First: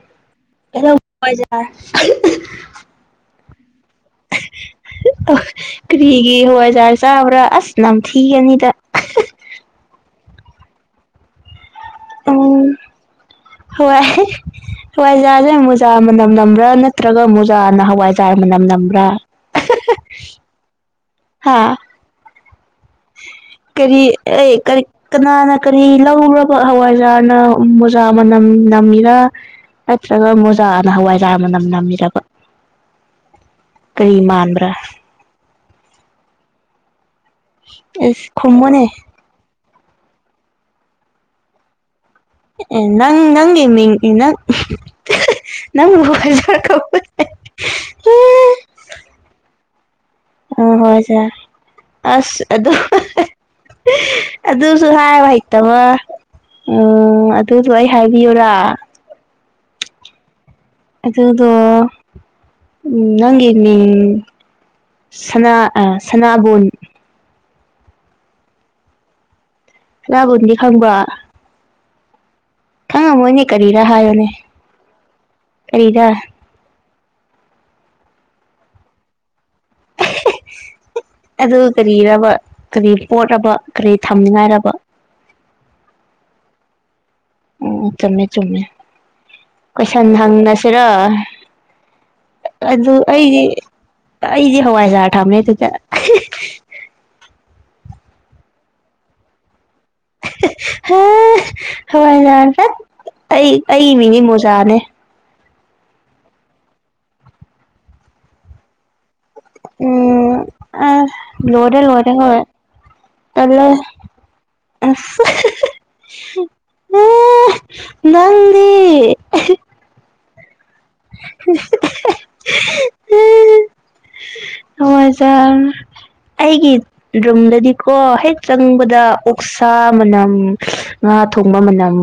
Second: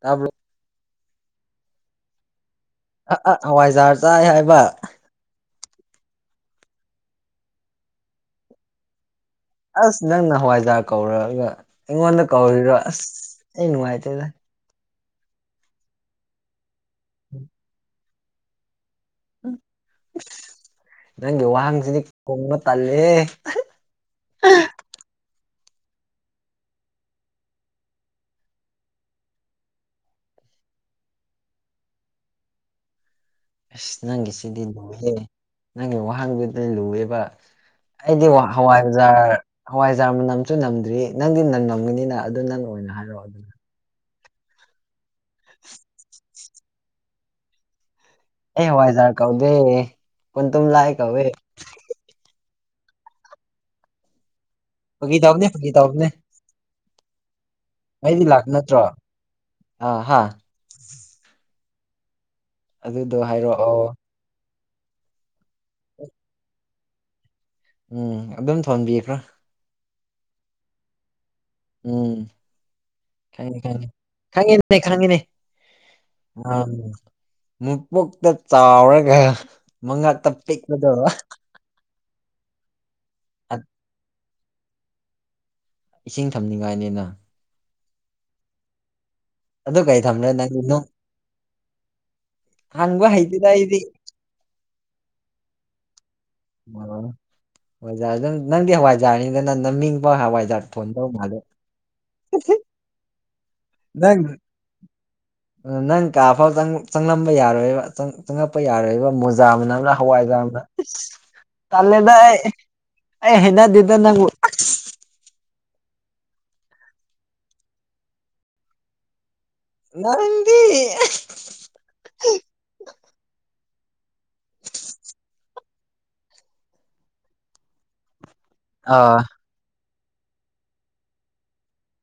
ꯇꯥꯕ꯭ꯔꯣ ꯑꯥ ꯑꯥ ꯍꯋꯥꯏꯖꯥꯔ ꯆꯥꯏ ꯍꯥꯏꯕ ꯀ꯭ꯔꯤꯒꯤ ꯍꯋꯥꯏꯖꯥꯔ ꯆꯥꯕ꯭ꯔꯥ ꯑꯁ ꯅꯝꯊꯤꯒꯅꯤꯗ ꯑꯁ ꯅꯪꯅ ꯍꯋꯥꯏꯖꯔ ꯀꯧꯔꯒ ꯑꯩꯉꯣꯟꯗ ꯀꯧꯔꯤꯔꯣ ꯎꯝ ꯑꯁ ꯑꯩ ꯅꯨꯡꯉꯥꯏꯇꯦꯗ ꯍꯋꯥꯏꯖꯥꯔꯖꯦ ꯃꯣꯖꯥ ꯃꯅꯝ ꯅꯝꯕ꯭ꯔꯥ ꯅꯠꯇ꯭ꯔꯒ ꯃꯣꯖꯥꯅ ꯍꯋꯥꯏꯖꯥꯔ ꯃꯅꯝ ꯅꯝꯕ꯭ꯔꯥ ꯅꯪꯒꯤ ꯍꯥꯥ [unintelligible] ꯋꯥꯍꯪꯁꯤꯗꯤ ꯈꯣꯡꯕ ꯇꯜꯂꯦꯍꯦ ꯀꯔꯤ ꯑꯦ ꯀꯔꯤ ꯀꯅꯥꯅ ꯀꯔꯤ ꯂꯧꯔꯕ ꯍꯋꯥꯏꯖꯥꯔꯅ ꯃꯣꯖꯥ ꯃꯅꯝ ꯅꯝꯃꯤꯔꯥ ꯅꯠꯇ꯭ꯔꯒ ꯃꯣꯖꯥꯅ ꯍꯋꯥꯏꯔꯥꯅ ꯅꯝ ꯅꯝꯕꯤꯔꯕ ꯑꯁ ꯅꯪꯒꯤꯁꯤꯗꯤ ꯂꯨꯍꯦ ꯅꯪꯒꯤ ꯋꯥꯍꯪꯗꯨꯗ ꯂꯨꯑꯦꯕ ꯑꯩꯗꯤ ꯑꯁ ꯈꯨꯝꯃꯨꯅꯦ ꯍꯋꯥꯏꯖꯥꯔ ꯍꯋꯥꯏ ꯖꯥꯔ ꯃꯅꯝꯁꯨ ꯅꯝꯗ꯭ꯔꯤ ꯅꯪꯗꯤ ꯅ ꯅꯝꯒꯅꯤꯅ ꯅꯪ ꯅꯪ ꯃꯤ ꯅꯪ ꯅꯪꯖ [inaudible] ꯑꯩ ꯋꯥꯏꯖꯥꯔ ꯀꯧꯗꯦ ꯑ ꯀꯨꯟꯇꯨꯝ ꯂꯥꯏ ꯀꯧꯋꯦ ꯍꯋꯥꯏꯖꯔ ꯑꯁ ꯑꯗꯨ ꯑꯗꯨꯁꯨ ꯐꯥꯒꯤ ꯍꯥꯏꯕ ꯇꯧꯕꯅꯦ ꯐꯥꯒꯤ ꯍꯩꯇꯕ ꯇꯧꯕꯅꯦ ꯎꯝ ꯑꯗꯨꯁꯨ ꯑꯩ ꯑꯩꯗꯤ ꯍꯥꯏꯕꯤꯌꯨꯔꯥ ꯂꯥꯛꯄ ꯅꯠꯇ꯭ꯔꯣ ꯑꯥ ꯍꯥꯥ ꯑꯗꯨꯗꯣ ꯎꯝ ꯑꯗꯨꯗꯣ ꯅꯪꯒꯤ ꯍꯥꯏꯔꯛꯑꯣ ꯃꯤꯡ ꯁꯅꯥ ꯑꯥ ꯁꯅꯥꯕꯨꯟ ꯎꯝ ꯑꯗꯨꯝ ꯊꯣꯟꯕꯤꯈ꯭ꯔꯥ ꯁꯅꯥꯕꯨꯟꯗꯤ ꯈꯪꯕꯔꯥ ꯎꯝ ꯈꯪꯉꯦ ꯀꯔꯤꯔꯥ ꯈꯪꯉꯦ ꯍꯥꯏꯌꯣꯅꯦ ꯈꯪꯉꯤꯅꯦ ꯈꯪꯉꯤꯅꯦ ꯀꯔꯤꯔ ꯎꯝ ꯃꯄꯣꯛꯇ ꯆꯥꯎꯔꯒ ꯃꯉꯛꯇ ꯄꯤꯛꯄꯗꯣ ꯑꯗꯨ ꯀꯔꯤꯔꯕ ꯀꯔꯤ ꯄꯣꯠꯔꯕ ꯑꯠ ꯀꯔꯤ ꯊꯝꯅꯤꯉꯥꯏꯔꯕ ꯏꯁꯤꯡ ꯊꯝꯅꯤꯡꯉꯥꯏꯅꯤꯅ ꯑꯣ ꯆꯨꯝꯃꯦ ꯆꯨꯝꯃꯦ ꯑꯗꯨ ꯀꯩ ꯀꯣꯏꯁꯟ ꯊꯝꯂꯦ ꯅꯪꯗꯤ ꯅꯨꯡ ꯍꯪꯉꯁꯤꯔ ꯑꯗꯨ ꯍꯪꯕ ꯑꯩꯗꯤ ꯍꯩꯇꯦꯗ ꯑꯩꯗꯤ ꯍꯋꯥꯖꯥꯔ ꯊꯝꯃꯦ ꯑꯗꯨꯗ ꯑꯗꯨ ꯅꯪꯦ ꯋꯥꯖꯅꯤꯗ ꯅ ꯍꯝ ꯍꯣꯏ ꯌꯥ ꯇ ꯑꯩ ꯑꯩ ꯏ ꯅꯪ ꯃꯤꯅꯤ ꯃꯣꯖꯥꯅꯦ ꯅꯪ ꯀꯥ ꯐꯥꯎ ꯆꯪꯂꯝꯕ ꯌꯥꯔꯣꯏꯕ ꯆꯪꯉꯛꯄ ꯌꯥꯔꯣꯏꯕ ꯃꯨꯖ ꯅꯝꯅ ꯎꯝ ꯍꯋꯥꯏꯖꯅ ꯑ ꯂꯣꯏꯔꯦ ꯂꯣꯏꯔꯦ ꯇꯜꯂꯦꯗ ꯍꯣꯏ ꯑ ꯍꯅꯗꯗ ꯅꯪꯕꯨ ꯎꯝ ꯅꯗꯤ ꯅꯪꯗꯤ ꯑꯁ ꯎꯝ ꯑꯩꯒꯤ ꯔꯨꯝꯗꯗꯤꯀꯣ ꯍꯦꯛ ꯆꯪꯕꯗ ꯑꯥ ꯑꯣꯛꯁꯥ ꯃꯅꯝ ꯉꯥ ꯊꯣꯡꯕ ꯃꯅꯝ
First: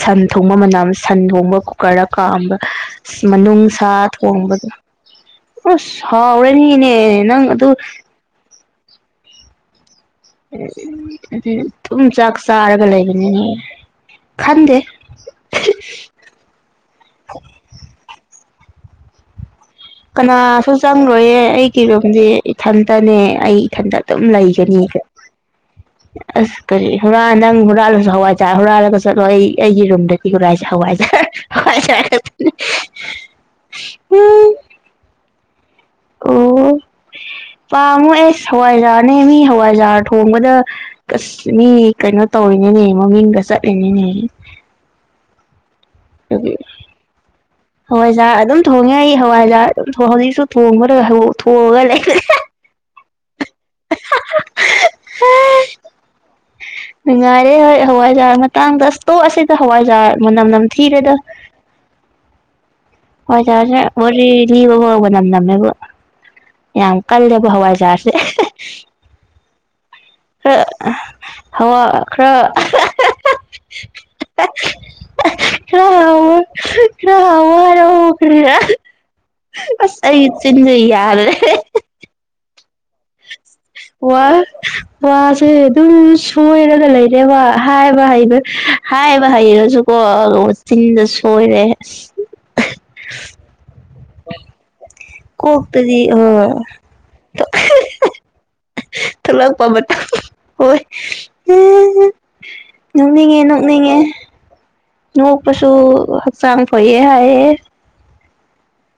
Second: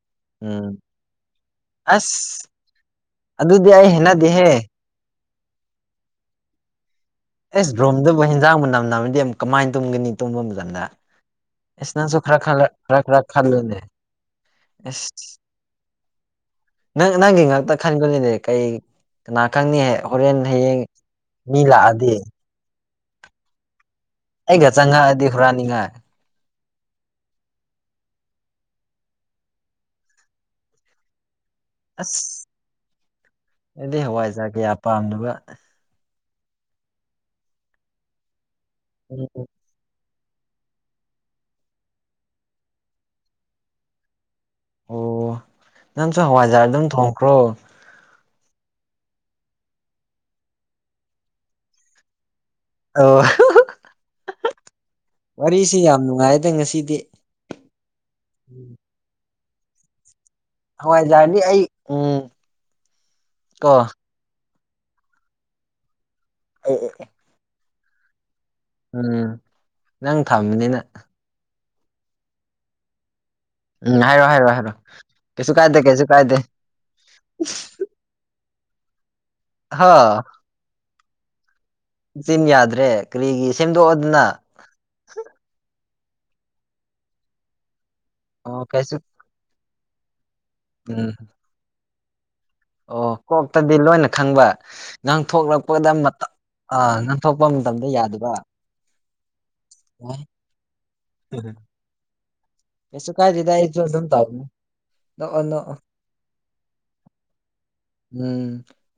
ꯁꯟ ꯊꯣꯡꯕ ꯎꯝ ꯃꯅꯝ ꯁꯟ ꯊꯣꯡꯕ ꯀꯨꯀꯔꯗ ꯑꯁ ꯀꯥꯝꯕ ꯑꯗꯨꯗꯤ ꯑꯩ ꯃꯅꯨꯡꯁ ꯍꯩꯅꯗꯦꯍꯦ ꯊꯣꯡꯕꯗꯣ ꯑꯣ ꯍꯥꯎꯔꯅꯤꯅꯦ ꯅꯪ ꯑꯗꯨ ꯑꯦꯁ ꯔꯨꯝꯗꯕꯨ ꯍꯦꯟꯖꯥꯡ ꯃꯅꯝ ꯅꯕꯗꯤ ꯀꯃꯥꯏꯅ ꯇꯨꯝꯒꯅꯤ ꯇꯨꯝꯐꯝꯝꯗꯟꯗ ꯏꯁ ꯑꯗꯨꯝ ꯅꯪꯁꯨ ꯆꯥꯛ ꯈꯔ ꯈ ꯆꯥꯔꯒ ꯈꯔ ꯈꯔ ꯂꯩꯕꯅꯤꯅꯦ ꯈꯜꯂꯨꯅꯦ ꯈꯟꯗꯦ ꯅꯪ ꯅꯪ ꯏ ꯉꯥꯛꯛꯇ ꯈꯅꯤꯡꯒꯅꯤꯅꯦ ꯀꯩ ꯀꯅꯥ ꯈꯪꯅꯤ ꯍꯣꯔꯦꯟ ꯀꯅꯥꯁꯨ ꯍꯌꯦꯡ ꯆꯪꯪꯂꯣꯏꯌꯦ ꯃꯤ ꯑꯩꯒꯤ ꯂꯥꯛꯑꯗꯤ ꯔꯨꯝꯗꯤꯦ ꯏꯊꯟꯇꯅꯦ ꯑꯩ ꯏꯊꯟꯇ ꯑꯗꯨꯝ ꯑꯩꯒ ꯂꯩꯒꯅꯤꯒ ꯆꯪꯉꯛꯑꯗꯤ ꯍꯨꯔꯥꯟꯅꯤꯡꯉꯥꯏ ꯑꯁ ꯀꯔꯤ ꯍꯨꯔꯥꯟ ꯅꯪ ꯍꯨꯔꯥꯜꯂꯁꯨ ꯍꯋꯥꯏꯖꯔ ꯍꯨꯔꯥꯜꯂꯒ ꯆꯠꯂꯣ ꯑꯩ ꯑꯩꯒꯤ ꯔꯨꯝꯗꯗꯤ ꯍꯨꯔꯥꯏꯁꯦ ꯍꯋꯥꯏꯖꯔ ꯑꯁ ꯑꯩꯗꯤ ꯍꯋꯥꯏꯖꯥꯛ ꯎꯝ ꯀꯌꯥ ꯄꯥꯝꯅꯕ ꯑꯣ ꯄꯥꯃꯨ ꯑꯦꯁ ꯍꯋꯥꯏꯖꯥꯅꯦ ꯑꯃꯤ ꯍꯋꯥꯏꯖꯥꯎ ꯊꯣꯡꯕꯗ ꯑꯁ ꯃꯤ ꯀꯩꯅꯣ ꯇꯧꯔꯤꯅꯤꯅꯦ ꯃꯃꯤꯡꯒ ꯆꯠꯂꯤꯅꯤꯅꯦ ꯑꯣ ꯅꯪꯁꯨ ꯑꯗꯨꯒꯤ ꯍꯋꯥꯏꯖꯥꯔ ꯑꯗꯨꯝ ꯊꯣꯡꯈ꯭ꯔꯣ ꯍꯋꯥꯏꯖꯥꯔ ꯑꯗꯨꯝ ꯊꯣꯡꯉꯦ ꯑꯩ ꯍꯋꯥꯏꯖꯥꯔ ꯑꯗꯨꯝ ꯍꯧꯖꯤꯛꯁꯨ ꯊꯣꯡꯕ ꯊꯣꯡꯉꯒ ꯂꯩ ꯑ ꯋꯥꯔꯤꯔꯤ ꯁꯤ ꯌꯥꯝꯅꯨꯡꯉꯥꯏ ꯅꯨꯡꯉꯥꯏꯔꯦ ꯍꯣꯏ ꯍꯋꯥꯏꯖꯥꯔ ꯃꯇꯥꯡꯗ ꯑꯇꯣꯛꯑ ꯑꯁꯤꯗ ꯍꯋꯥꯏꯖꯥꯔ ꯃ ꯅꯝꯅꯝ ꯊꯔꯦꯗ ꯍꯋꯥꯏꯖꯥꯔꯗꯤ ꯑꯩ ꯎꯝ ꯀꯣ ꯍꯋꯥꯏꯖꯔ ꯋꯥꯔꯤ ꯂꯤꯕ ꯍꯕ ꯅꯝꯂꯝꯃꯦꯕ ꯌꯥꯝ ꯀꯜꯂꯦꯕ ꯍꯋꯥꯏꯖꯦ ꯆꯥꯁꯦ ꯎꯝ ꯅꯪ ꯊꯝꯕꯅꯤꯅ ꯍꯋꯥ ꯈꯔ ꯎꯝ ꯍꯥꯏꯔꯣ ꯍꯥꯏꯔꯣ ꯍꯥꯏꯔꯣ ꯀꯩꯁꯨ ꯀꯥꯏꯗꯦ ꯈꯔ ꯀꯩꯁꯨ ꯍꯥꯎ ꯀꯥꯏꯗꯦ ꯈꯔ ꯍꯥꯎ ꯈꯔ ꯍ ꯑꯁ ꯑꯩ ꯆꯤꯟꯁꯨ ꯌꯥꯔꯦ ꯁꯤꯟ ꯌꯥꯗ꯭ꯔꯦ ꯀꯔꯤꯒꯤ ꯁꯦꯝꯗꯣꯛꯑꯣꯗꯅ ꯋꯥ ꯋꯥꯁꯦ ꯑꯗꯨꯝ ꯁꯣꯏꯔꯒ ꯂꯩꯔꯦ ꯋꯥ ꯍꯥꯏ ꯍꯥꯏꯕ ꯍꯩꯕ ꯑꯣ ꯀꯩꯁꯨ ꯍꯥꯏꯕ ꯍꯩꯔꯁꯨꯀꯣ ꯆꯤꯟꯗ ꯎꯝ ꯁꯣꯏꯔꯦ ꯑꯁ ꯑꯣ ꯀꯣꯛꯇꯗꯤ ꯂꯣꯏꯅ ꯈꯪꯕ ꯉꯪꯊꯣꯛꯂꯛꯄꯗ ꯀꯣꯛꯇꯗꯤ ꯑꯥ ꯑꯥ ꯉꯪꯊꯣꯛꯄ ꯃꯇꯝꯗ ꯌꯥꯗꯕ ꯊꯂ ꯄꯕ ꯇ ꯑꯦ ꯍꯣꯏ ꯀꯩꯁꯨ ꯅꯅꯨꯡꯅꯤꯡꯉꯦ ꯀꯥꯏꯗꯦꯗ ꯑꯩꯁꯨ ꯅꯣꯛꯅꯤꯡꯉꯦ ꯑꯗꯨꯝ ꯇꯧꯕꯅꯤ ꯅꯣꯛꯑꯣ ꯅꯣꯛꯄꯁꯨ ꯅꯣꯛꯑꯣ ꯍꯛꯆꯥꯡ ꯐꯩꯌꯦ ꯍꯥꯏꯑꯦ ꯎꯝ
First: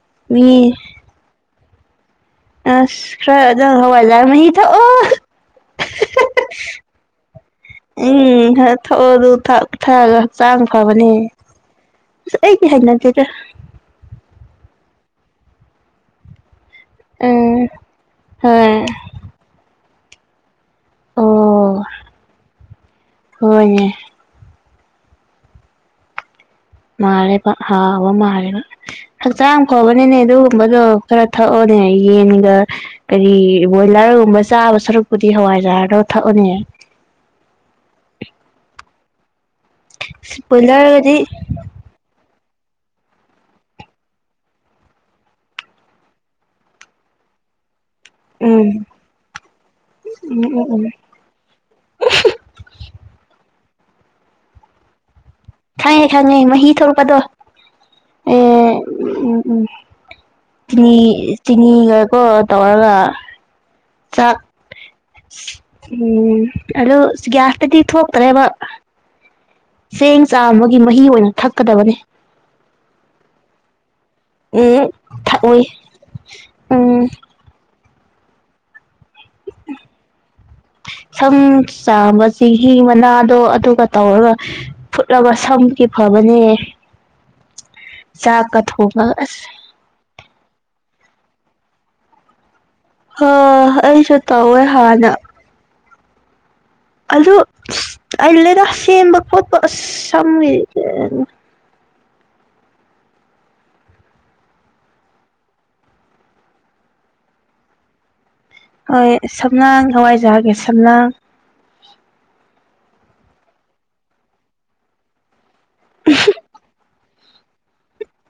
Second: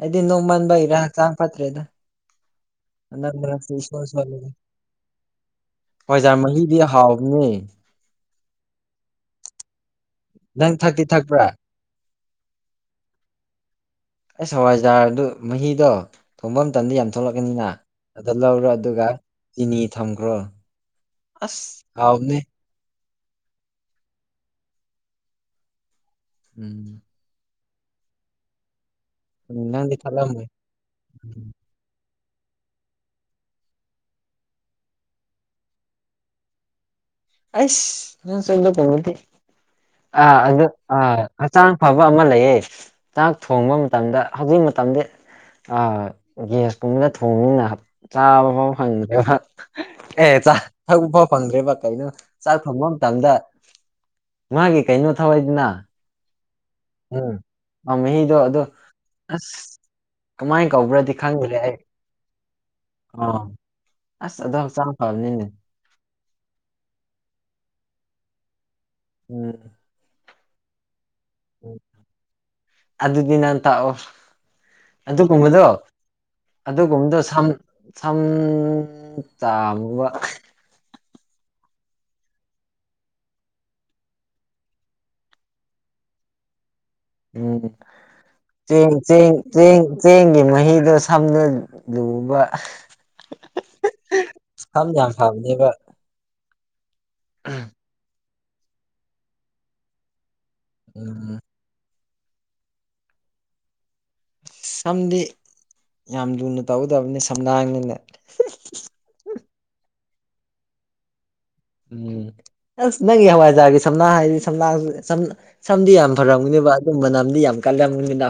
ꯑꯩꯗꯤ ꯅꯣꯡꯃꯟꯕꯩꯔꯥ ꯍꯛꯆꯥꯡ ꯐꯠꯇ꯭ꯔꯦꯗ ꯑꯁ ꯍꯟꯗꯛ ꯈ ꯃꯔꯛꯁꯤ ꯍꯋꯥ ꯂꯥ ꯃꯤ ꯑ ꯄꯖꯥ ꯃꯍꯤꯗꯤ ꯍꯥꯎꯕꯅꯦ ꯎꯝ ꯊꯛꯑ ꯑꯗꯨ ꯊꯛꯑꯒ ꯍꯛꯆꯥꯡ ꯅꯪ ꯊꯛꯇꯤ ꯐꯕꯅꯦ ꯊꯛꯄ꯭ꯔꯥ ꯑꯩꯗꯤ ꯍꯥꯏ ꯅꯠꯇꯦꯗ ꯑꯩ ꯍꯋꯥꯏꯖꯥꯔꯗꯨ ꯃꯍꯤꯗꯣ ꯊꯣꯐꯝ ꯃꯇꯝꯟꯗ ꯌꯥꯝ ꯎꯝ ꯊꯣꯛꯂꯛꯀꯅꯤꯅ ꯑꯗꯨ ꯂꯧꯔꯣ ꯍꯣꯏ ꯑꯗꯨꯒ ꯆꯤꯅꯤ ꯊꯝꯈ꯭ꯔꯣ ꯑꯣ ꯑꯁ ꯑꯅꯦ ꯍꯣꯏꯅꯦ ꯎꯝ ꯃꯥꯔꯦ ꯄ ꯍꯥꯥꯎ ꯑ ꯃꯥꯔꯦ ꯎꯝ ꯍꯛꯆꯥꯡ ꯅꯪꯗꯤ ꯐꯕꯅꯤꯅꯦ ꯊꯠꯂꯝꯃꯣꯏ ꯑꯗꯨꯒꯨꯝꯕꯗꯣ ꯈꯔ ꯊꯛꯑꯣꯅꯦ ꯑꯩ ꯌꯦꯟꯒ ꯀꯔꯤ ꯕꯣꯏꯂꯔꯒꯨꯝꯕ ꯆꯥꯕ ꯁꯔꯨꯛꯄꯨꯗꯤ ꯍꯋꯥꯏꯖꯥꯗ ꯊꯛꯑꯅꯦ ꯑꯁ ꯅ ꯆꯂ ꯀꯗꯤ ꯑꯥ ꯑꯗꯨ ꯑꯥ ꯕꯣꯏꯂꯔꯒꯗꯤ ꯍꯛꯆꯥꯡ ꯐꯕ ꯑꯃ ꯂꯩꯌꯦ ꯆꯥꯛ ꯊꯣꯡꯕ ꯃꯇꯝꯗ ꯍꯧꯖꯤꯛ ꯃꯇꯝꯗꯤ ꯑꯥ ꯒ꯭ꯦꯁꯀꯨꯝꯕꯅ ꯊꯣꯡꯅꯤꯅ ꯆꯥꯕ ꯎꯝ ꯐꯥꯎ ꯐꯪꯗ꯭ꯔꯦꯕ ꯑꯦ ꯎꯝ ꯆꯥ ꯎꯝ ꯎꯝ ꯊꯛꯄ ꯐꯥꯎ ꯐꯪꯗ꯭ꯔꯦꯕ ꯀꯩꯅꯣ ꯐꯪꯕ ꯃꯇꯝꯗ ꯃꯥꯒꯤ ꯀꯩꯅꯣ ꯊꯧꯋꯦꯗꯅ ꯈꯪꯉꯦ ꯈꯥꯡꯉꯦ ꯃꯍꯤ ꯊꯣꯛꯔꯛꯄꯗꯣ ꯎꯝ ꯑ ꯃꯍꯤꯗꯣ ꯑꯦ ꯑꯗꯣ ꯎꯝ ꯎꯝ ꯑꯁ ꯀꯃꯥꯏꯅ ꯆꯤꯅꯤ ꯀꯧꯕ꯭ꯔꯗꯤ ꯈꯪꯗ꯭ꯔꯦ ꯑꯩ ꯆꯤꯅꯤꯒꯀꯣ ꯇꯧꯔꯒ ꯆꯥꯛ ꯑꯁꯗ ꯆ ꯐꯅꯤꯅꯦ ꯎꯝ ꯑꯣ ꯒ꯭ꯌꯥꯁꯇꯗꯤ ꯊꯣꯛꯇ꯭ꯔꯦꯕ ꯎꯝ ꯆꯦꯡ ꯆꯥ ꯑꯃꯒꯤ ꯃꯍꯤ ꯑꯣꯏꯅ ꯎꯝ ꯊꯛꯀꯗꯕꯅꯤ ꯑꯗꯨꯗꯤ ꯅꯍꯥꯟ ꯇꯥꯛꯑꯣ ꯎꯝ ꯊꯛꯑꯣꯏ ꯑꯗꯨꯒꯨꯝꯕꯗꯣ ꯎꯝ ꯑꯗꯨꯒꯨꯝꯕꯗꯣ ꯁꯝ ꯁꯝ ꯆꯥꯕꯕ ꯁꯝ ꯆꯥꯝꯕ ꯆꯦꯡꯍꯤ ꯃꯅꯥꯗꯣ ꯑꯗꯨꯒ ꯇꯧꯔꯒ ꯐꯨꯠꯂꯒ ꯁꯝ ꯐꯕꯅꯦ ꯎꯝ ꯆꯥꯛꯀ ꯆꯦꯡ ꯊꯣꯡꯉꯒ ꯆꯦꯡ ꯑꯁ ꯆꯦꯡ ꯆꯦꯡꯒꯤ ꯃꯍꯤꯗꯣ ꯁꯝꯅ ꯂꯨꯕ ꯍ ꯑꯩꯁꯨ ꯇꯧꯋꯦ ꯁꯝ ꯍꯥꯟꯅ ꯌꯥꯝ ꯐꯕꯅꯦꯕ ꯑꯗꯨ ꯑꯜꯗ ꯁꯦꯝꯕ ꯈꯣꯠꯄ ꯁꯝ ꯑꯣ ꯁꯝꯗꯤ ꯌꯥꯝ ꯂꯨꯅ ꯇꯧꯒꯗꯕꯅꯤ ꯁꯝꯅꯥꯥꯡꯅꯅꯦ ꯍꯣꯏ ꯁꯝꯂꯥꯡ ꯍꯋꯥꯏꯖꯥꯒꯤ ꯁꯝꯂꯥꯡ ꯎꯝ ꯑꯁ ꯅꯪꯒꯤ ꯍꯋꯥꯏꯖꯥꯔꯒꯤ ꯁꯝꯅꯥ ꯍꯥꯏꯗꯤ ꯁꯝꯅꯥꯝ ꯁꯝꯗꯤ ꯌꯥꯝ ꯐꯔꯝꯒꯅꯦꯕ ꯑꯗꯨꯝꯕꯅꯝꯗꯤ ꯌꯥꯝ ꯀꯜꯂꯝꯒꯨꯅꯤꯕ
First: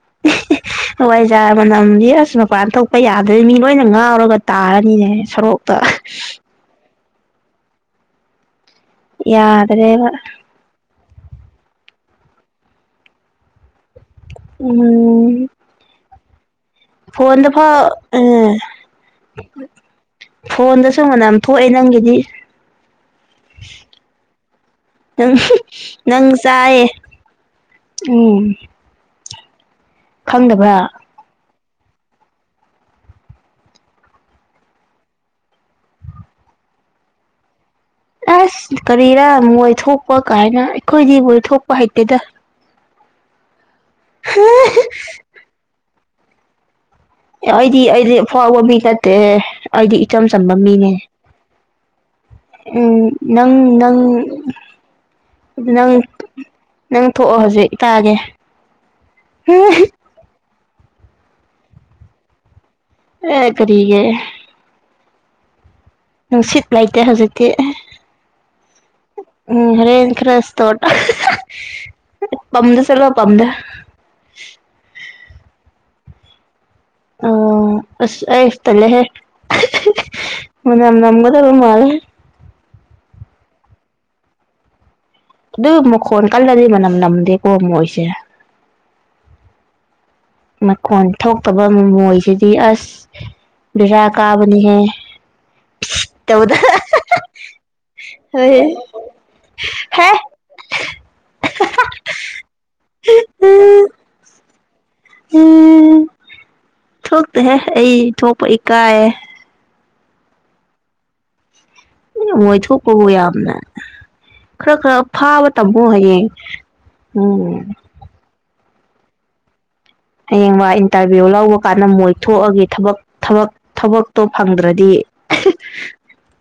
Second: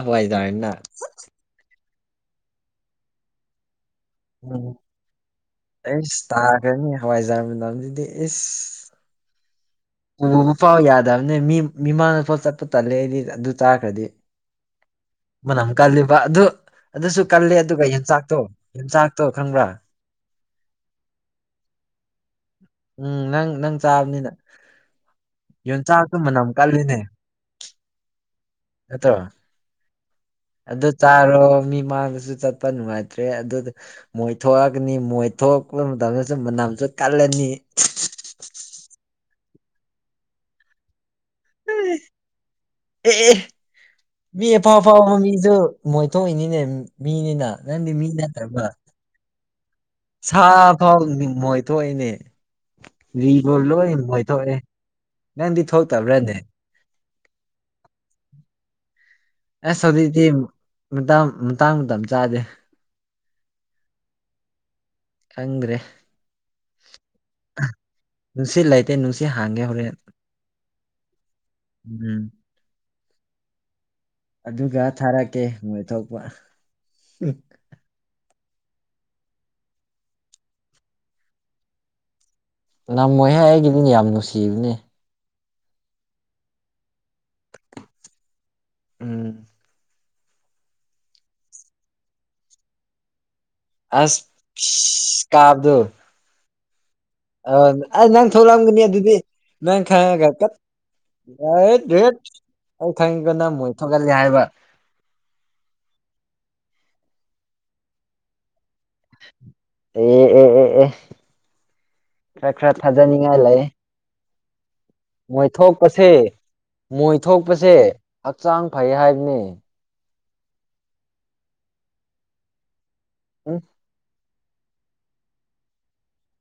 ꯍꯣꯏꯖꯥꯔ ꯃꯅꯝ ꯌꯦ ꯑꯁ ꯃꯄꯥꯟ ꯊꯣꯛꯄ ꯌꯥꯗ꯭ꯔꯦ ꯃꯤ ꯂꯣꯏꯅ ꯉꯥ ꯉꯥꯎꯔꯒ ꯎꯝ ꯇꯥꯔꯅꯤꯅꯦ ꯁꯣꯔꯣꯛꯇ ꯑꯩꯁ ꯇꯥꯈ꯭ꯔꯅꯤ ꯍꯋꯥꯏꯖꯥꯔ ꯃꯅꯝꯖꯤꯗꯤ ꯏꯁ ꯌꯥꯗ꯭ꯔꯦꯕ ꯎꯕ ꯐꯥꯎ ꯌꯥꯗꯕꯅꯦ ꯃꯤ ꯃꯤꯃꯥꯅꯕ ꯐꯥꯎ ꯆꯠꯄ ꯇꯜꯂꯦ ꯑꯩꯗꯤ ꯑꯗꯨ ꯆꯥꯈ꯭ꯔꯗꯤ ꯎꯝ ꯃꯅꯝ ꯀꯜꯂꯤꯕ ꯑꯗꯨ ꯑꯗꯨꯁꯨ ꯐꯣꯟꯗ ꯀꯜꯂꯦ ꯐꯥꯎ ꯑꯗꯨꯒ ꯌꯦꯟꯖꯥꯛꯇꯣ ꯌꯦꯟꯖꯥꯛꯇꯣ ꯈꯪꯕ꯭ꯔꯥ ꯐꯣꯟꯗꯁꯨꯨꯝ ꯃꯅꯝ ꯊꯣꯛꯑꯦ ꯅꯪꯒꯤꯗꯤ ꯎꯝ ꯅꯪ ꯅꯪ ꯆꯥꯕꯅꯤꯅ ꯅꯪ ꯌꯣꯟꯆꯥꯛꯇꯣ ꯅꯪ ꯃꯅꯝ ꯆꯥꯏꯌꯦ ꯀꯜꯂꯤꯅꯦ ꯎꯝ ꯅꯠꯇ꯭ꯔꯣ ꯈꯪꯗꯕ꯭ꯔꯥ ꯑꯗꯨ ꯆꯥꯔꯣ ꯃꯤ ꯃꯥꯡꯗꯁꯨ ꯆꯠꯄ ꯅꯨꯡꯉꯥꯏꯇ꯭ꯔꯦ ꯑꯗꯨꯗ ꯃꯣꯏ ꯊꯣꯛꯑꯒꯅꯤ ꯃꯣꯏ ꯊꯣꯛꯄ ꯃꯇꯝꯗꯁꯨ ꯃꯅꯝꯁꯨ ꯀꯜꯂꯅꯤ ꯑꯁ ꯀꯔꯤꯔꯥ ꯃꯣꯏ ꯊꯣꯛꯄ ꯀꯥꯏꯅ ꯑꯩꯈꯣꯏꯗꯤꯕꯨ ꯑꯦ ꯃꯤ ꯑꯦꯐꯥꯎ ꯐꯥꯎꯥꯎ ꯃꯤꯁꯨ ꯃꯣꯏ ꯊꯣꯛꯏꯅꯤꯅꯦ ꯃꯤꯅꯤꯅ ꯑꯩꯗꯤ ꯑꯩꯗꯤ ꯐꯋꯥꯕꯝ ꯃꯤ ꯅꯠꯇꯦꯍꯦ ꯁꯥꯐꯥꯎꯃꯣꯏ ꯊꯣꯛꯏꯅꯦ ꯎꯝ ꯂꯤꯕꯨ ꯅꯪ ꯂꯣꯏ ꯅꯪ ꯃꯣꯏꯊꯣꯛꯑꯦ ꯅꯪꯗꯤ ꯅꯪ ꯊꯣꯛꯇꯕ꯭ꯔꯅꯦ ꯅꯪ ꯊꯣꯛꯑꯣ ꯍꯧꯖꯤꯛ ꯇꯥꯥꯒꯦ ꯑ ꯁꯖꯤꯗꯤ ꯃꯇꯥꯡ ꯆꯥꯗꯦ ꯑꯦ ꯀꯔꯤꯒꯦ ꯈꯪꯗ꯭ꯔꯦ ꯅꯨꯡ ꯁꯤꯠ ꯂꯩꯇꯦ ꯍꯧꯖꯤꯛꯇꯤ ꯅꯨꯡꯁꯤꯠ ꯂꯩꯇꯦ ꯅꯨꯡꯁꯤꯠ ꯍꯥꯡꯒꯦ ꯎꯝ ꯍꯣꯔꯦꯟ ꯍꯔꯦꯟ ꯈꯔꯁ ꯁ꯭ꯇꯣꯔ ꯎꯝ ꯑꯍꯍꯍ ꯄꯝꯗ ꯆꯠꯂꯣ ꯄꯝꯗ ꯑꯗꯨꯒ ꯊꯥꯔꯛꯀꯦ ꯃꯣꯏ ꯊꯣꯛꯄ ꯑꯣ ꯑꯁ ꯑꯁ ꯇꯜꯂꯦꯍꯦ ꯃꯅ ꯅꯝꯒꯗꯕ ꯃꯥꯂꯦ ꯉꯝꯃꯣꯏ ꯍꯥꯏ ꯑꯩꯒꯤꯗꯤꯅꯦ ꯌꯥꯝ ꯅꯨꯡꯁꯤꯕꯅꯦ ꯑꯗꯨ ꯃꯈꯣꯟ ꯀꯜꯂꯗꯤ ꯃꯅꯝ ꯅꯝꯗꯦꯀꯣ ꯃꯣꯏꯁꯦ ꯎꯝ ꯃꯈꯣꯟ ꯊꯣꯛꯇꯕ ꯃꯣꯃꯣꯏꯁꯤꯗꯤ ꯑꯁ ꯔꯥ ꯑꯁ ꯀꯥꯕꯅꯤꯍꯦ ꯏꯁ ꯀꯥꯕꯗꯨ ꯇꯧꯕꯗ ꯑ ꯑꯩ ꯅꯪ ꯍꯦ ꯊꯣꯛꯂꯛꯑꯝꯒꯅꯤ ꯑꯗꯨꯗꯤ ꯅꯪ ꯈꯉꯒ ꯔꯦꯠ ꯔꯦꯠ ꯑꯩ ꯈꯪꯉꯤ ꯅꯪ ꯃꯣꯏ ꯊꯣꯒꯜꯂꯤ ꯍꯥꯏꯕ ꯎꯝ ꯊꯣꯛꯇꯦꯍꯦ ꯑꯩ ꯊꯣꯛꯄ ꯏꯀꯥꯏ ꯑꯦ ꯑꯦ ꯑꯦ ꯑꯦ ꯈꯔ ꯃꯣꯏ ꯈꯔ ꯊꯣꯛꯄꯕꯨ ꯊꯥꯖꯅꯤꯡꯉꯥꯏ ꯌꯥꯝꯅ ꯂꯩ ꯈꯔ ꯈꯔ ꯐꯥꯕ ꯇꯝꯃꯣ ꯃꯣꯏꯊꯣꯛꯄꯁꯦ ꯍꯌꯦꯡ ꯎꯝ ꯃꯣꯏꯊꯣꯛꯄꯁꯦ ꯍꯛꯆꯥꯡ ꯐꯩ ꯍꯥꯏꯕꯅꯤ ꯍꯌꯦꯡꯕ ꯏꯟꯇꯔꯚꯤꯌꯨ ꯂꯧꯕ ꯀꯥꯟꯗ ꯃꯣꯏ ꯊꯣꯛꯑꯒꯦ ꯊꯕꯛ ꯊ ꯎꯝ ꯊꯕꯛ ꯇꯣ ꯐꯪꯗ꯭ꯔꯗꯤ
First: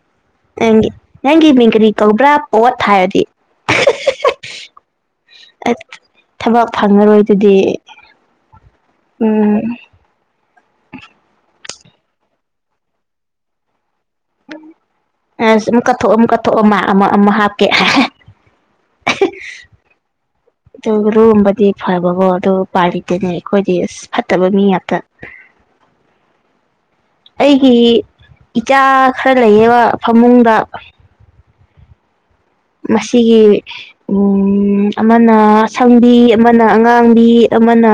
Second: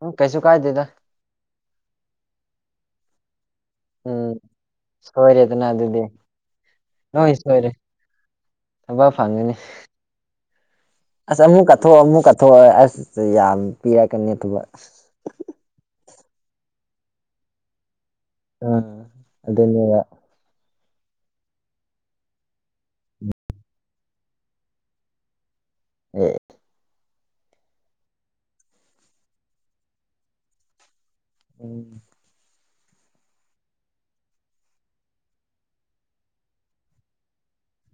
ꯎꯝ ꯀꯩꯁꯨ ꯀꯥꯏꯗꯦꯗ ꯅꯒꯤ ꯅꯪꯒꯤ ꯃꯤꯡ ꯀꯔꯤ ꯀꯧꯕ꯭ꯔꯥ ꯑꯣꯠ ꯊ ꯍꯥꯏꯔꯗꯤ ꯎꯝ ꯁꯣꯏꯔꯦꯗꯅꯥ ꯑꯁ ꯑꯗꯨꯗꯤ ꯊꯕꯛ ꯅꯣꯏ ꯐꯪꯉꯔꯣꯏꯗꯨꯗꯤ ꯁꯣꯏꯔꯦ ꯊꯕ ꯐꯪꯉꯅꯦ ꯎꯝ ꯑꯁ ꯃꯨ ꯀ ꯀꯠꯊꯣꯛꯑ ꯑꯃꯨꯛ ꯀꯠꯊꯣꯛꯑ ꯑꯁ ꯌꯥꯝ ꯄꯤꯔꯛꯀꯅꯤ ꯑꯗꯨꯒꯕꯛ ꯀꯠꯊꯣꯛꯑ ꯑꯃ ꯀꯠꯊꯣꯛꯑ ꯑꯃ ꯑꯃ ꯑꯃ ꯍꯥꯞꯀꯦ ꯑ ꯑꯗꯨꯗꯅ ꯑꯗꯨ ꯂꯨꯒꯕꯗꯤ ꯐꯕꯀꯣ ꯑꯗꯨ ꯄꯥꯜꯂꯤꯇꯅꯦ ꯑꯩꯈꯣꯏꯗꯤ ꯑꯁ ꯐꯠꯇꯕ ꯃꯤ ꯉꯥꯛꯇ ꯎ ꯑꯩꯒꯤ ꯏꯆꯥ ꯈꯔ ꯂꯩꯌꯦꯕ ꯐꯃꯨꯡꯗ ꯎꯝ ꯃꯁꯤꯒꯤ ꯎ ꯑꯃꯅ ꯑꯁꯪꯕꯤ ꯑꯃꯅ ꯑꯉꯥꯡꯕꯤ ꯑꯃꯅ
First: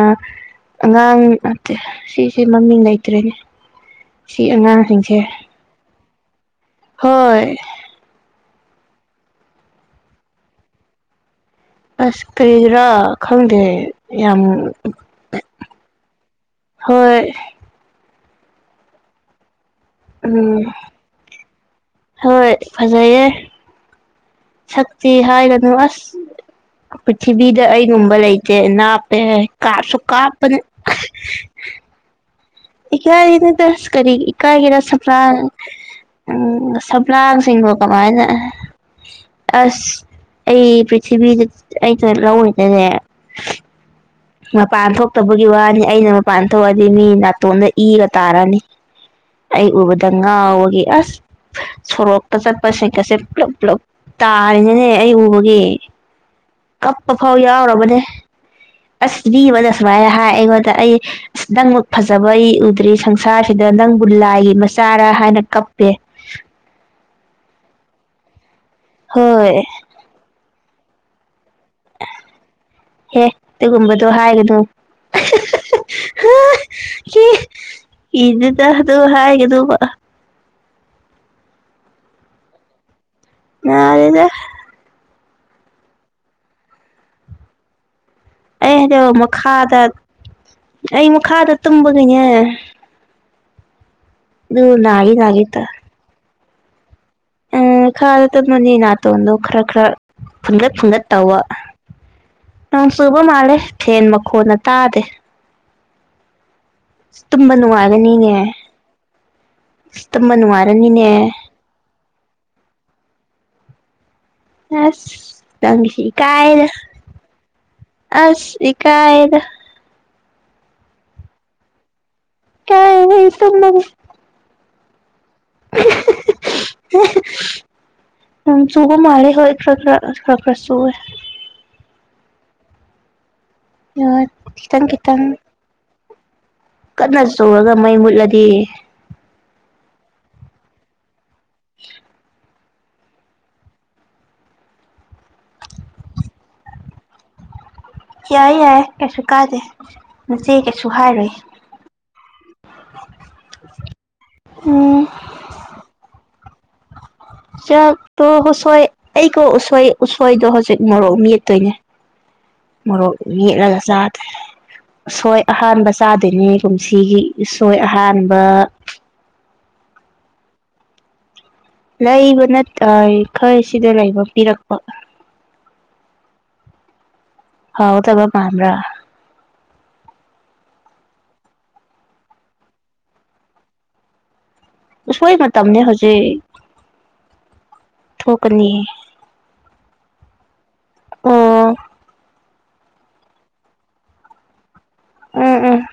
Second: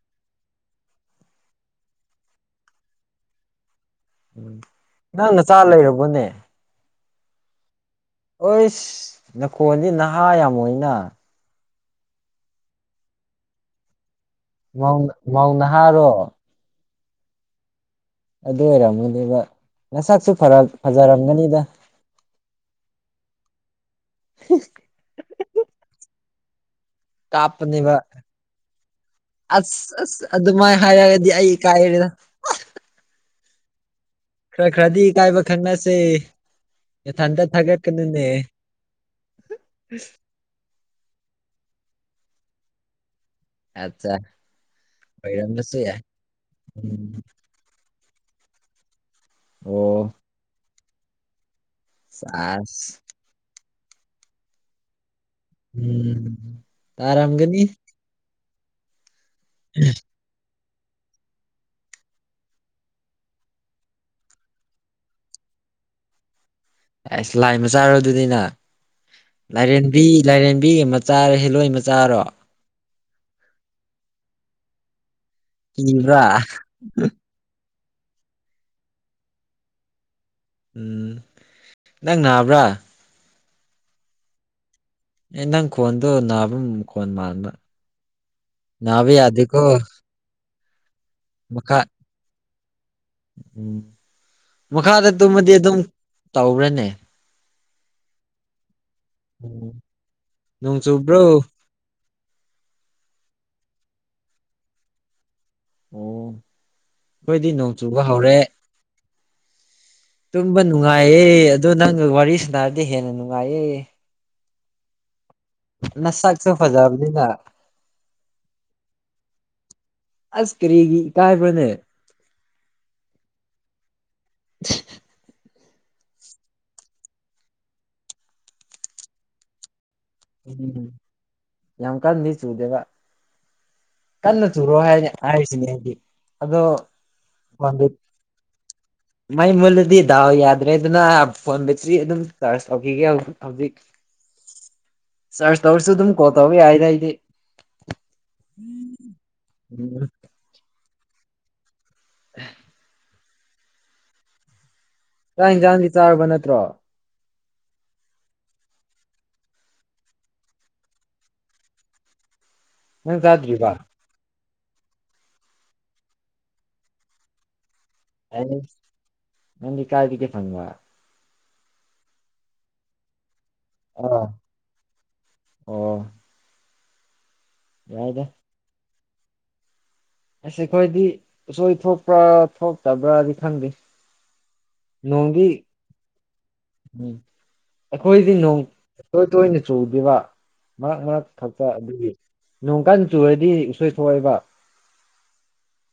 ꯑꯉꯥꯡ ꯅꯠꯇꯦ ꯁꯤꯁꯦ ꯃꯃꯤꯡ ꯂꯩꯇ꯭ꯔꯦꯅꯦ ꯁꯤ ꯎꯝ ꯑꯉꯥꯡꯁꯤꯡꯁꯦ ꯅꯪ ꯅꯆꯥ ꯂꯩꯔꯕꯣꯅꯦ ꯍꯣꯏ ꯍꯣꯏꯁ ꯅꯈꯣꯗꯤ ꯅꯍꯥ ꯌꯥꯝꯃꯅ ꯑꯁ ꯇ꯭ꯔꯥ ꯈꯪꯗꯦ ꯌꯥꯝ ꯧ ꯃꯧꯅ ꯍꯥꯏꯔꯣ ꯍꯣꯏ ꯑꯗꯨ ꯑꯣꯏꯔꯝꯒꯅꯦꯕ ꯉꯁꯛꯁꯨ ꯎꯝ ꯐꯖꯔꯝꯒꯅꯤꯗ ꯍꯣꯏ ꯐꯖꯩꯌꯦ ꯁꯛꯇꯤ ꯍꯥꯏꯒꯅꯨ ꯑꯁ ꯄ꯭ꯔꯤꯊꯤꯕꯤꯗ ꯀꯥꯞꯄꯅꯦꯕ ꯑꯩꯒꯨꯝꯕ ꯂꯩꯇꯦ ꯅꯥꯞꯄꯦ ꯑꯁ ꯀꯥꯞꯁꯨ ꯑꯁ ꯀꯥꯞꯄꯅꯦ ꯑꯗꯨꯃꯥꯏ ꯍꯥꯏꯔꯒꯗꯤ ꯑꯩ ꯏꯀꯥꯏ ꯀꯥꯏꯔ‌ꯦꯗ ꯏꯀꯥꯏꯒꯅꯨꯗ ꯀꯔꯤ ꯈꯔ ꯏꯀꯥꯏꯒꯦꯔ ꯈꯔꯗꯤ ꯁꯄꯥꯡ ꯏꯀꯥꯏꯕ ꯈꯪꯅꯁꯦ ꯎ ꯅꯊꯟꯇ ꯁꯄ꯭ꯔꯥꯡꯁꯤꯡꯕꯨ ꯀꯃꯥꯏꯅ ꯊꯥꯒꯠꯀꯅꯨꯅꯦ ꯑꯁ ꯑꯩ ꯄ꯭ꯔꯤꯊꯤꯕꯤꯗ ꯑꯩꯩꯅ ꯂꯧꯔꯤꯗꯅꯦ ꯑꯠꯆꯥ ꯃꯄꯥꯟ ꯊꯣꯛꯇꯕꯒꯤ ꯑꯣꯏꯔꯝꯕꯁꯨ ꯋꯥꯅꯤ ꯌꯥꯏ ꯑꯩꯅ ꯃꯄꯥꯟ ꯊꯣꯛꯑꯗꯤ ꯎꯝ ꯃꯤꯅꯥ ꯏꯤꯒ ꯇꯥꯔꯅꯤ ꯑꯩ ꯑꯣ ꯎꯕꯗ ꯉꯥꯎꯕꯒꯦ ꯑꯁ ꯁꯣꯔꯣꯛꯇ ꯆꯠꯄ ꯁꯥꯁ ꯁꯀꯁꯦ ꯄꯨꯂꯞ ꯄꯨꯂꯞ ꯇꯥꯔꯤꯅꯤꯅꯦ ꯑꯩ ꯎꯕ ꯏ ꯎꯝ ꯀꯞꯄ ꯐꯥꯎ ꯇꯥꯔꯝꯒꯅꯤ ꯌꯥꯎꯔꯕꯅꯦ ꯑꯁ ꯃꯤꯃꯗ ꯁꯨꯃꯥꯏ ꯍꯥꯏ ꯑꯩ ꯗ ꯑꯩ ꯑꯁ ꯅꯪꯃꯛ ꯐꯖꯕ ꯑꯩ ꯎꯗ꯭ꯔꯤ ꯁꯪꯁꯥꯔꯁꯤꯗ ꯅꯪ ꯜꯂꯥꯏꯒꯤ ꯃꯆꯥꯔ ꯍꯥꯏꯅ ꯀꯞꯄꯦ ꯑꯁ ꯂꯥꯏ ꯃꯆꯥꯔ ꯑꯗꯨꯅꯤꯅ ꯍꯣꯏ ꯂꯥꯏꯔꯦꯝꯕꯤ ꯂꯥꯏꯔꯦꯟ ꯅꯨꯕꯤꯒ ꯃꯆꯥꯔꯣ ꯍꯤꯂꯣꯏ ꯃꯆꯥꯔꯣ ꯍꯦ ꯑꯗꯨꯒꯨꯝꯕꯗꯣ ꯍꯥꯏꯒꯅꯨ ꯀꯤꯕ꯭ꯔꯥ ꯀꯤꯗ‌ꯦꯗꯥ ꯑꯗꯨ ꯍꯥꯏꯒꯅꫭꯕ ꯎꯝ ꯅꯪ ꯅꯥꯕ꯭ꯔꯥ ꯅꯗ‌ꯦꯗꯥ ꯑꯦ ꯅꯪ ꯈꯣꯟꯗꯣ ꯅꯥꯕ ꯈꯣꯟ ꯃꯥꯟꯕ ꯅꯕꯥ ꯑꯩꯗꯣ ꯌꯥꯗ‌ꯦꯀꯣ ꯃꯈꯥꯗ ꯑꯩ ꯃꯈꯥꯗ ꯇꯨꯝꯕꯒꯤꯅꯦ ꯎꯝ ꯑꯗꯨ ꯃꯈꯥꯗ ꯅꯥꯒꯤ ꯅꯥꯒꯤ ꯇꯨꯝꯃꯗꯤ ꯇ ꯑꯗꯨꯝ ꯇꯧꯕ꯭ꯔꯅꯦ ꯎꯝ ꯃꯈꯥꯔꯗ ꯇꯨꯝꯕꯅꯤꯅ ꯅꯥꯇꯣꯟꯗꯣ ꯈꯔ ꯎꯝ ꯈꯔ ꯐꯨꯟꯒꯠ ꯅꯣꯡ ꯐꯨꯟꯒꯠ ꯆꯨꯕ꯭ꯔꯣ ꯇꯧꯕ ꯅꯣꯡ ꯆꯨꯕ ꯃꯥꯜꯂꯦ ꯐ‌ꯦꯟ ꯃꯈꯣꯟꯅ ꯇꯥꯗꯦ ꯑꯣ ꯑꯩꯈꯣꯏꯗꯤ ꯇꯨꯝꯕ ꯅꯣꯡ ꯆꯨꯕ ꯅꯨꯡꯉꯥꯏꯒꯅꯤꯅꯦ ꯍꯧꯔꯦ ꯇꯨꯝꯕ ꯅꯨꯡꯉꯥꯏꯌꯦ ꯑꯗꯣ ꯅꯪꯒ ꯋꯥꯔꯤ ꯁꯥꯟꯅꯔꯗꯤ ꯍꯦꯟꯅ ꯅꯨꯡꯉꯥꯏꯌꯦ ꯑꯁ ꯅꯪꯒꯤꯁꯤ ꯅꯁꯛꯁꯨ ꯀꯥꯏꯗ ꯐꯖꯕꯅꯤꯅ ꯑꯁ ꯀꯥꯏꯗ ꯑꯁ ꯀꯔꯤꯒꯤ ꯀꯥꯥꯏꯕꯔꯥꯅ‌ꯦ ꯏꯀꯥꯏ ꯑꯩ ꯇꯨꯝꯃꯒ‌ꯦ [unintelligible] ꯅꫭꯡ ꯆꯨꯕ ꯃꯥꯜꯂ‌ꯦ ꯍꯣꯏ ꯈꯔꯥ ꯈꯔꯥ ꯑꯁ ꯈꯔꯥ ꯈꯔꯥ ꯆꯨꯋ‌ꯦ ꯀꯟꯗꯤ ꯆꯨꯗꯦꯕ ꯀꯟꯅ ꯆꯨꯔꯣ ꯈꯤꯇꯪ ꯍꯥꯏꯅꯤ ꯈꯤꯇꯪ ꯍꯥꯏꯔꯤꯁꯤꯅꯦ ꯑꯩꯗꯤ ꯑꯗꯣ ꯀꯟꯅ ꯆꯨꯔꯒ ꯃꯩ ꯃꯨꯠꯂꯗꯤ ꯃꯩ ꯃꯨꯂꯗꯤ ꯗꯥꯎ ꯌꯥꯗ ꯌꯥꯏꯗꯥꯅ ꯐꯣꯟ ꯕꯦꯇ꯭ꯔꯤ ꯑꯗꯨꯝ ꯆꯥꯔꯖ ꯇꯧꯈꯤꯒꯦ ꯍꯧꯖꯤꯛ ꯆꯔꯁ ꯇꯧꯔꯁꯨ ꯑꯗꯨꯨ ꯀꯣꯜ ꯇꯧꯕ ꯌꯥꯏꯗ ꯑꯥꯏꯗꯤ ꯑꯥꯏꯗꯤ ꯌꯥꯏ ꯌꯥꯏ ꯀꯩꯁꯨ ꯀꯥꯗꯦ ꯎꯝ ꯅꯆꯦ ꯀꯩꯁꯨ ꯍꯥꯏꯔꯨꯏ ꯎꯝ ꯆꯥꯛ ꯌꯦꯟꯁꯥꯡꯗꯤ ꯆꯥꯔꯕ ꯅꯠꯇ꯭ꯔꯣ ꯆꯥꯛꯇꯣ ꯎꯁꯣꯏ ꯑꯩꯒꯣ ꯎꯁꯣꯏ ꯎꯁꯣꯏꯗꯣ ꯍꯧꯖꯤꯛ ꯃꯣꯔꯣꯛ ꯃꯦꯠꯇꯣꯏꯅꯦ ꯃꫭꯔꫭꯛ ꯅꯪ ꯆꯥꯗ꯭ꯔꯤꯕ ꯃ‌ꯦꯠꯂꯒ ꯆꯗꫭꯏꯅ‌ꯦ ꯎꯁꯣꯏ ꯑꯍꯥꯟꯕ ꯆꯥꯗꯣꯏꯅꯦ ꯀꯨꯝꯁꯤꯒꯤ ꯎꯁꯣꯏ ꯑꯍꯥꯟꯕ ꯅꯪꯗꯤ ꯀꯥꯏꯒꯤ ꯐꯪꯕ ꯂꯩꯕ ꯅꯠꯇ ꯈꯔ ꯁꯤꯗ ꯂꯩꯕ ꯑꯥ ꯄꯤꯔꯛꯄ ꯑꯣ ꯌꯥꯏꯗ ꯍꯥꯎꯒꯗꯕ ꯃꯟꯕꯔꯥ ꯑꯁ ꯑꯩꯈꯣꯏꯗꯤ ꯎꯁꯣꯏ ꯊꯣꯛꯣꯛꯄ꯭ꯔꯥ ꯊꯣꯛꯇꯕ꯭ꯔꯥꯗꯤ ꯈꯪꯗꯦ ꯑꯁꯣꯏ ꯅꯣꯡꯗꯤ ꯃꯇꯝꯅꯤꯅꯦ ꯍꯧꯖꯤꯛ ꯎꯝ ꯑꯩꯈꯣꯏꯗꯤ ꯅꯣꯡ ꯊꯣꯛꯀꯅꯤ ꯇꯣꯏ ꯇꯣꯏꯅ ꯆꯨꯗꯕ ꯃꯔꯛ ꯃꯔꯛ ꯈꯛꯇ ꯑꯣ ꯑꯗꯨꯒꯤ ꯅꯣꯡꯀꯥꯟ ꯆꯨꯔꯗꯤ ꯎꯁꯣꯏ ꯊꯣꯛꯣꯛꯑꯦꯕ ꯎꯝ ꯎꯝ